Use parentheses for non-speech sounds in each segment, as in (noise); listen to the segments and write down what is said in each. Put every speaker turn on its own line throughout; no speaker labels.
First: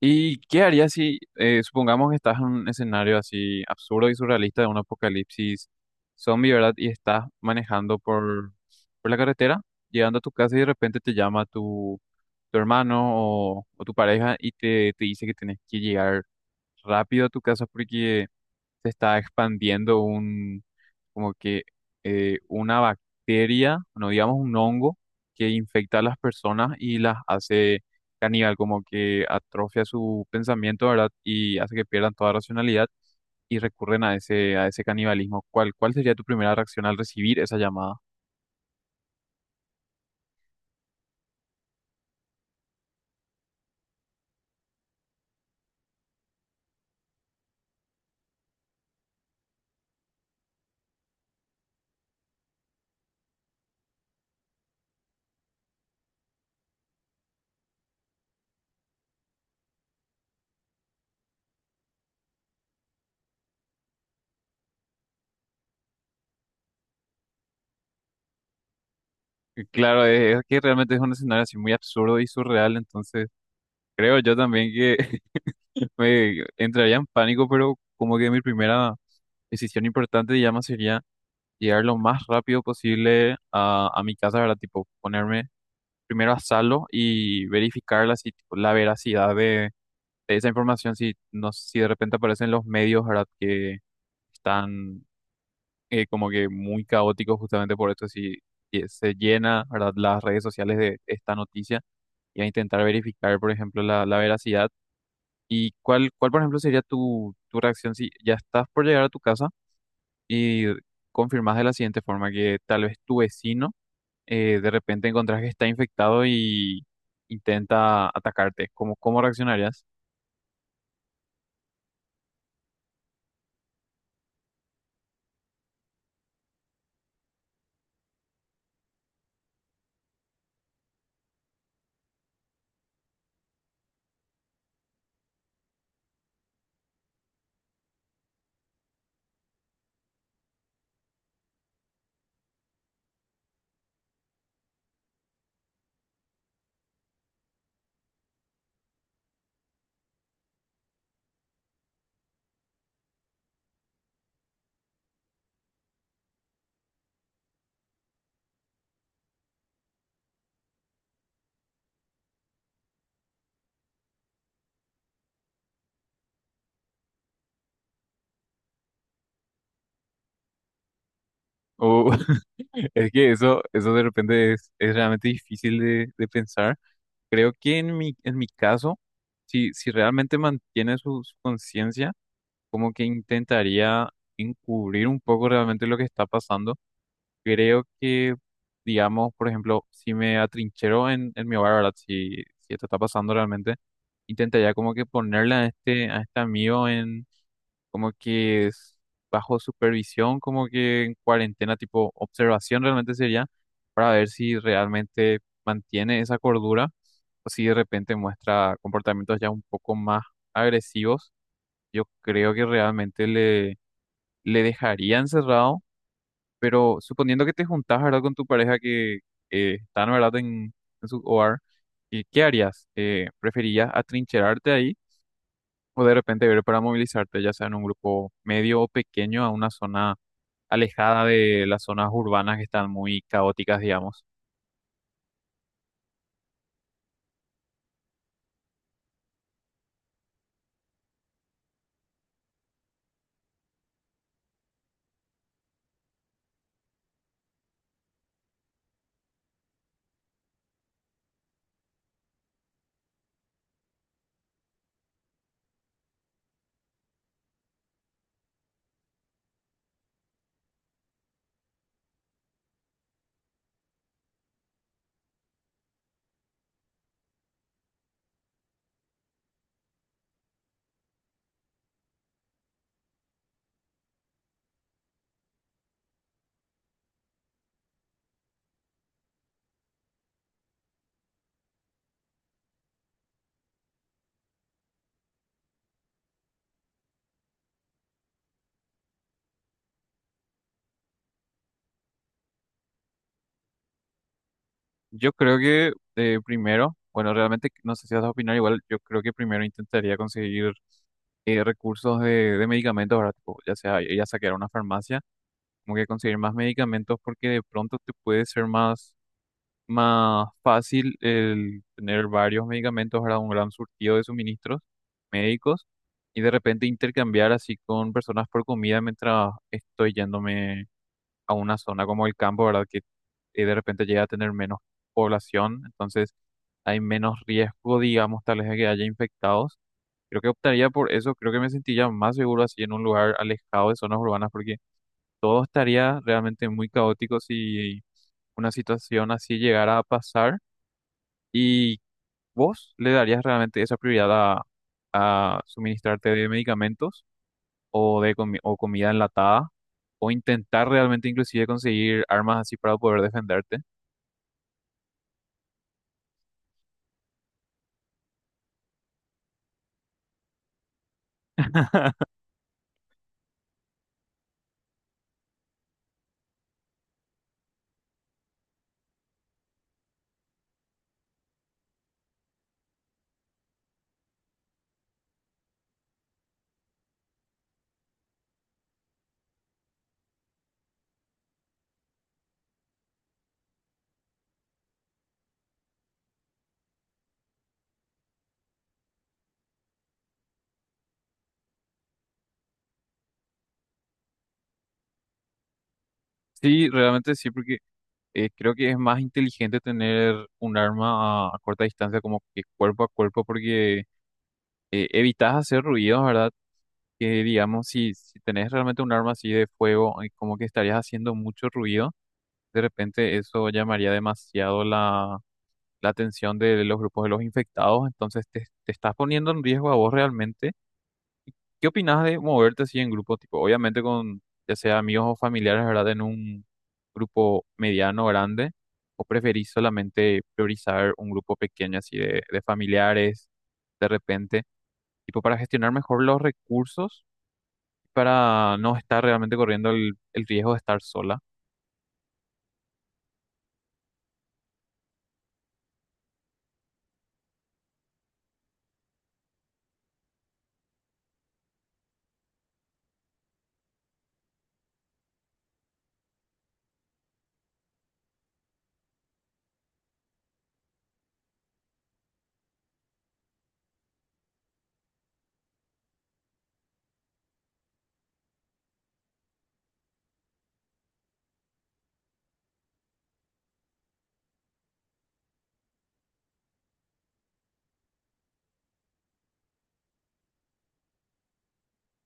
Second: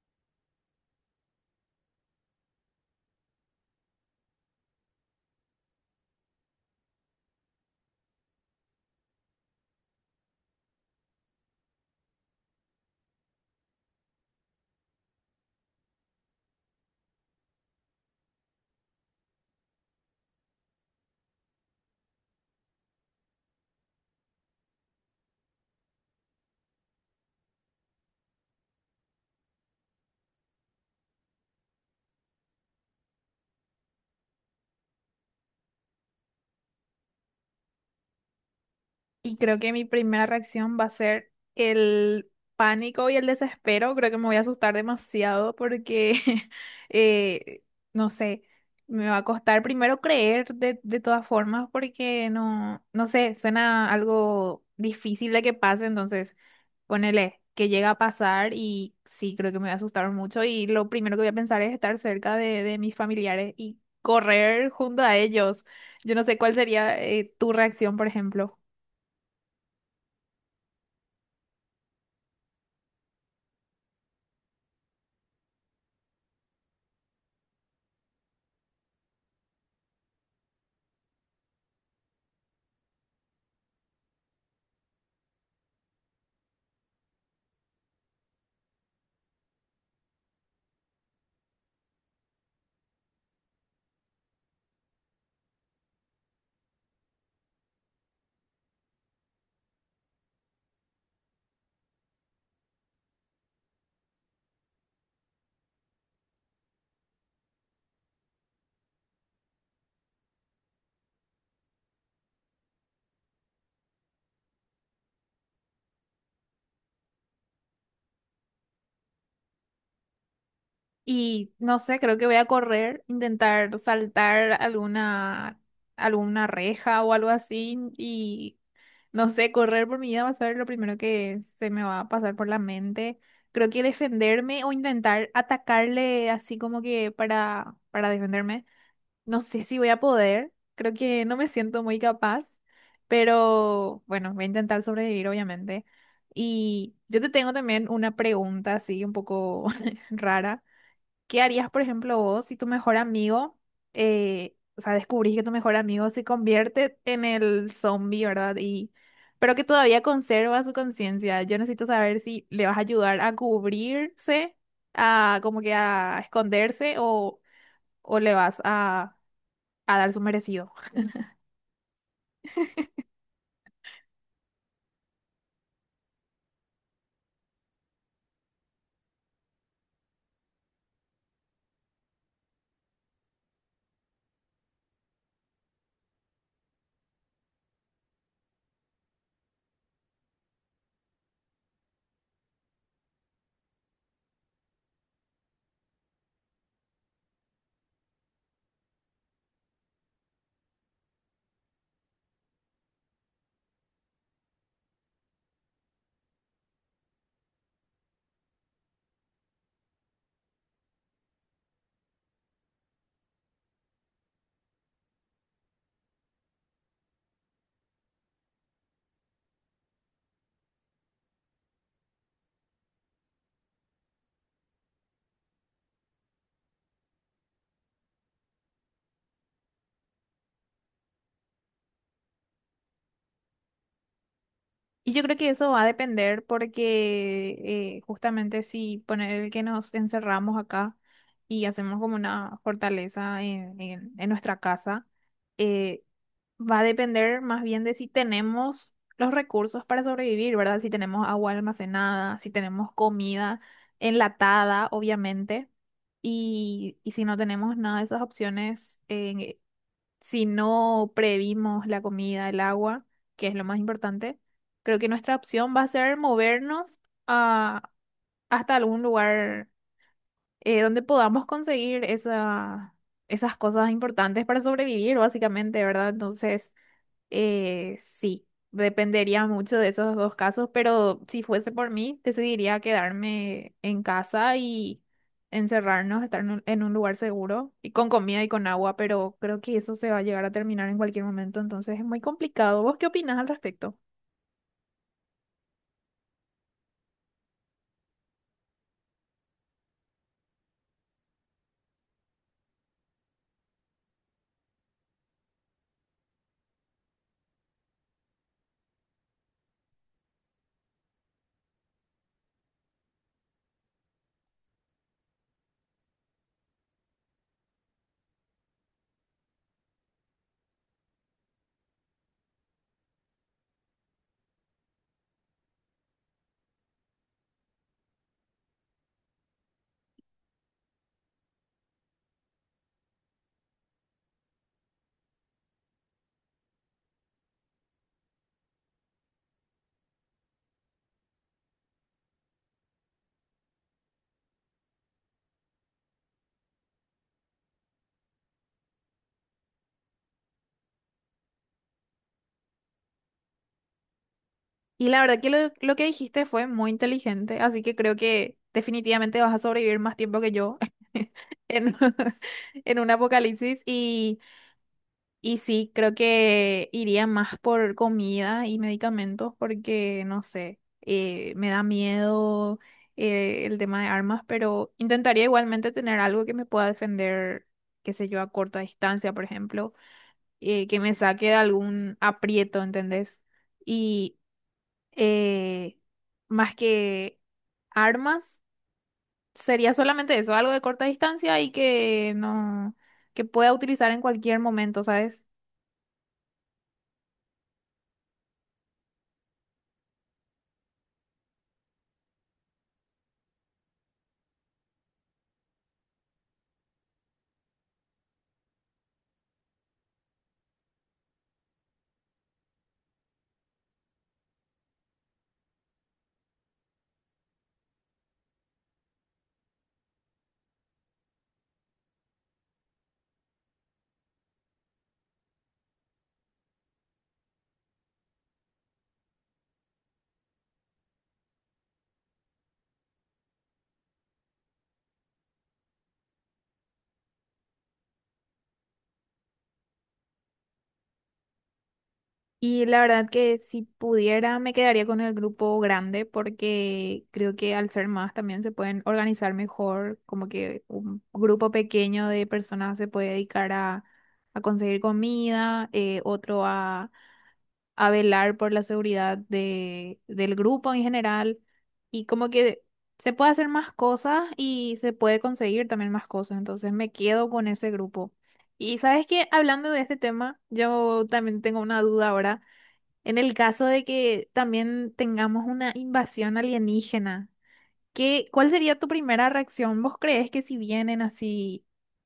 ¿Y qué harías si, supongamos que estás en un escenario así absurdo y surrealista de un apocalipsis zombie, verdad? Y estás manejando por la carretera, llegando a tu casa y de repente te llama tu hermano o tu pareja y te dice que tienes que llegar rápido a tu casa porque se está expandiendo un, como que una bacteria, no digamos un hongo, que infecta a las personas y las hace caníbal, como que atrofia su pensamiento, ¿verdad? Y hace que pierdan toda racionalidad y recurren a a ese canibalismo. ¿Cuál, cuál sería tu primera reacción al recibir esa llamada?
Y creo que mi primera reacción va a ser el pánico y el desespero. Creo que me voy a asustar demasiado porque, (laughs) eh, no sé, me va a costar primero creer de todas formas porque no sé, suena algo difícil de que pase. Entonces, ponele que llega a pasar y sí, creo que me voy a asustar mucho. Y lo primero que voy a pensar es estar cerca de mis familiares y correr junto a ellos. Yo no sé cuál sería, tu reacción, por ejemplo.
Y claro, es que realmente es un escenario así muy absurdo y surreal, entonces creo yo también que (laughs) me entraría en pánico, pero como que mi primera decisión importante, digamos, sería llegar lo más rápido posible a mi casa, ¿verdad? Tipo, ponerme primero a salvo y verificar la, si- tipo, la veracidad de esa información, si, no, si de repente aparecen los medios, ¿verdad? Que están como que muy caóticos justamente por esto, si se llena, ¿verdad? Las redes sociales de esta noticia y a intentar verificar, por ejemplo, la veracidad. ¿Y cuál, cuál, por ejemplo, sería tu reacción si ya estás por llegar a tu casa y confirmas de la siguiente forma que tal vez tu vecino, de repente encontrás que está infectado y intenta atacarte? ¿Cómo, cómo reaccionarías?
Y no sé, creo que voy a correr, intentar saltar alguna reja o algo así. Y no sé, correr por mi vida va a ser lo primero que se me va a pasar por la mente. Creo que defenderme o intentar atacarle así como que para defenderme. No sé si voy a poder. Creo que no me siento muy capaz. Pero bueno, voy a intentar sobrevivir, obviamente. Y yo te tengo también una pregunta así un poco (laughs) rara. ¿Qué harías, por ejemplo, vos si tu mejor amigo, o sea, descubrís que tu mejor amigo se convierte en el zombie, ¿verdad? Y, pero que todavía conserva su conciencia. Yo necesito saber si le vas a ayudar a cubrirse, a como que a esconderse o le vas a dar su merecido.
O (laughs) es que eso de repente es realmente difícil de pensar. Creo que en en mi caso, si realmente mantiene su conciencia, como que intentaría encubrir un poco realmente lo que está pasando. Creo que, digamos, por ejemplo, si me atrinchero en mi hogar, ¿verdad? Si esto está pasando realmente intentaría como que ponerle a a este amigo en, como que es bajo supervisión, como que en cuarentena, tipo observación realmente sería, para ver si realmente mantiene esa cordura o si de repente muestra comportamientos ya un poco más agresivos. Yo creo que realmente le dejaría encerrado, pero suponiendo que te juntás, ¿verdad?, con tu pareja que están, ¿verdad?, en su hogar, ¿y qué harías? ¿Preferirías atrincherarte ahí? O de repente ver para movilizarte, ya sea en un grupo medio o pequeño, a una zona alejada de las zonas urbanas que están muy caóticas, digamos.
Y yo creo que eso va a depender porque justamente si poner el que nos encerramos acá y hacemos como una fortaleza en en nuestra casa eh, va a depender más bien de si tenemos los recursos para sobrevivir, ¿verdad? Si tenemos agua almacenada, si tenemos comida enlatada, obviamente. Y si no tenemos nada de esas opciones, si no previmos la comida, el agua, que es lo más importante, creo que nuestra opción va a ser movernos a- hasta algún lugar donde podamos conseguir esas cosas importantes para sobrevivir, básicamente, ¿verdad? Entonces... Sí, dependería mucho de esos dos casos, pero si fuese por mí, decidiría quedarme en casa y encerrarnos, estar en en un lugar seguro y con comida y con agua, pero creo que eso se va a llegar a terminar en cualquier momento, entonces es muy complicado. ¿Vos qué opinás al respecto?
Yo creo que primero, bueno, realmente no sé si vas a opinar igual. Yo creo que primero intentaría conseguir recursos de medicamentos, ¿verdad? Tipo, ya sea ir a saquear una farmacia, como que conseguir más medicamentos, porque de pronto te puede ser más fácil el tener varios medicamentos para un gran surtido de suministros médicos y de repente intercambiar así con personas por comida mientras estoy yéndome a una zona como el campo, ¿verdad? Que de repente llega a tener menos población, entonces hay menos riesgo, digamos, tal vez de que haya infectados. Creo que optaría por eso, creo que me sentiría más seguro así en un lugar alejado de zonas urbanas porque todo estaría realmente muy caótico si una situación así llegara a pasar. ¿Y vos le darías realmente esa prioridad a suministrarte de medicamentos o comida enlatada o intentar realmente inclusive conseguir armas así para poder defenderte?
Y la verdad que lo que dijiste fue muy inteligente, así que creo que definitivamente vas a sobrevivir más tiempo que yo (laughs) en, (laughs) en un apocalipsis y... Y sí, creo que iría más por comida y medicamentos porque, no sé, me da miedo el tema de armas, pero intentaría igualmente tener algo que me pueda defender, qué sé yo, a corta distancia, por ejemplo, que me saque de algún aprieto, ¿entendés? Y eh, más que armas, sería solamente eso, algo de corta distancia y que no, que pueda utilizar en cualquier momento, ¿sabes?
Sí, realmente sí, porque creo que es más inteligente tener un arma a corta distancia, como que cuerpo a cuerpo, porque evitas hacer ruidos, ¿verdad? Que digamos, si tenés realmente un arma así de fuego, como que estarías haciendo mucho ruido, de repente eso llamaría demasiado la atención de los grupos de los infectados, entonces te estás poniendo en riesgo a vos realmente. ¿Qué opinas de moverte así en grupo, tipo, obviamente con ya sea amigos o familiares, ¿verdad? En un grupo mediano, grande, o preferís solamente priorizar un grupo pequeño así de familiares, de repente, tipo para gestionar mejor los recursos, para no estar realmente corriendo el riesgo de estar sola?
Y la verdad que si pudiera me quedaría con el grupo grande porque creo que al ser más también se pueden organizar mejor, como que un grupo pequeño de personas se puede dedicar a conseguir comida, otro a velar por la seguridad del grupo en general y como que se puede hacer más cosas y se puede conseguir también más cosas, entonces me quedo con ese grupo. Y sabes que hablando de este tema, yo también tengo una duda ahora. En el caso de que también tengamos una invasión alienígena, ¿qué, cuál sería tu primera reacción? ¿Vos crees que si vienen así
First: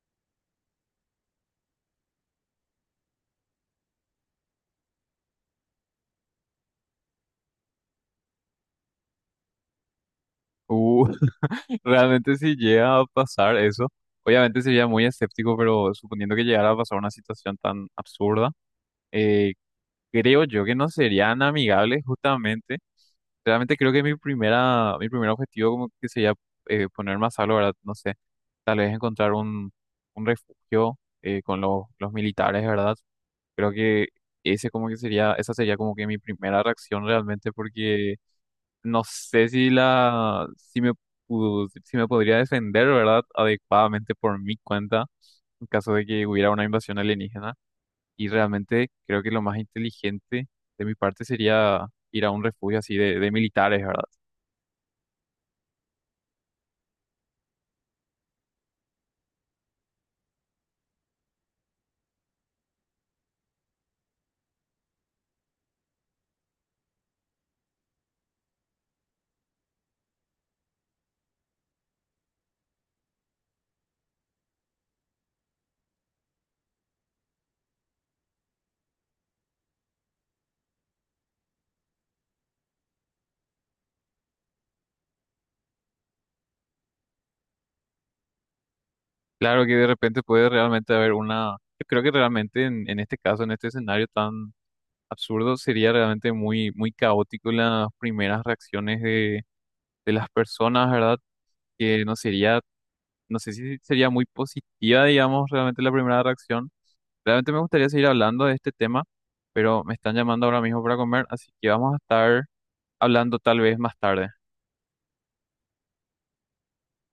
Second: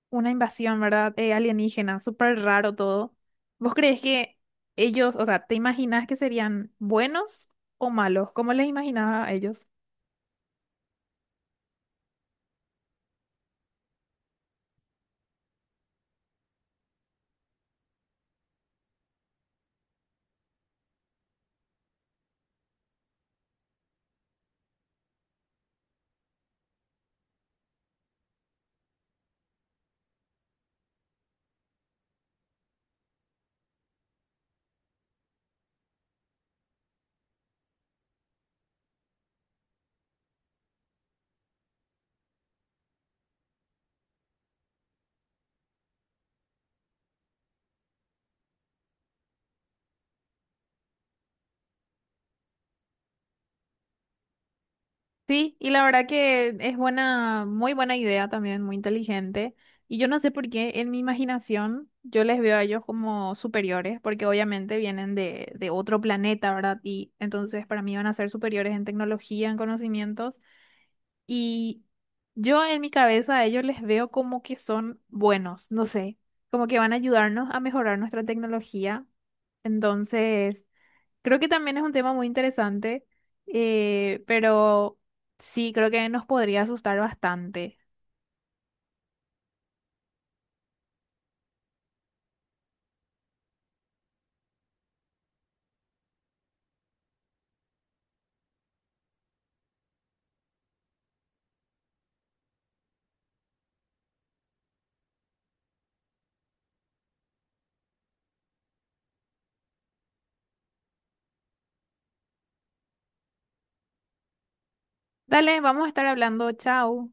una invasión, ¿verdad? Alienígena, súper raro todo, ¿vos crees que ellos, o sea, te imaginas que serían buenos o malos? ¿Cómo les imaginaba a ellos?
Uh. Realmente si llega a pasar eso, obviamente sería muy escéptico, pero suponiendo que llegara a pasar una situación tan absurda, eh, creo yo que no serían amigables justamente. Realmente creo que mi primer objetivo como que sería, poner más salvo, ¿verdad? No sé, tal vez encontrar un refugio con los militares, ¿verdad? Creo que ese como que sería, esa sería como que mi primera reacción realmente porque no sé si la, si me pudo- si me podría defender, ¿verdad? Adecuadamente por mi cuenta, en caso de que hubiera una invasión alienígena. Y realmente creo que lo más inteligente de mi parte sería ir a un refugio así de militares, ¿verdad?
Sí, y la verdad que es buena, muy buena idea también, muy inteligente. Y yo no sé por qué en mi imaginación yo les veo a ellos como superiores, porque obviamente vienen de otro planeta, ¿verdad? Y entonces para mí van a ser superiores en tecnología, en conocimientos. Y yo en mi cabeza a ellos les veo como que son buenos, no sé, como que van a ayudarnos a mejorar nuestra tecnología. Entonces... Creo que también es un tema muy interesante, pero sí, creo que nos podría asustar bastante.
Claro que de repente puede realmente haber yo creo que realmente en este caso, en este escenario tan absurdo, sería realmente muy, muy caótico las primeras reacciones de las personas, ¿verdad? Que no sería, no sé si sería muy positiva, digamos, realmente la primera reacción. Realmente me gustaría seguir hablando de este tema, pero me están llamando ahora mismo para comer, así que vamos a estar hablando tal vez más tarde.
Dale, vamos a estar hablando. Chao.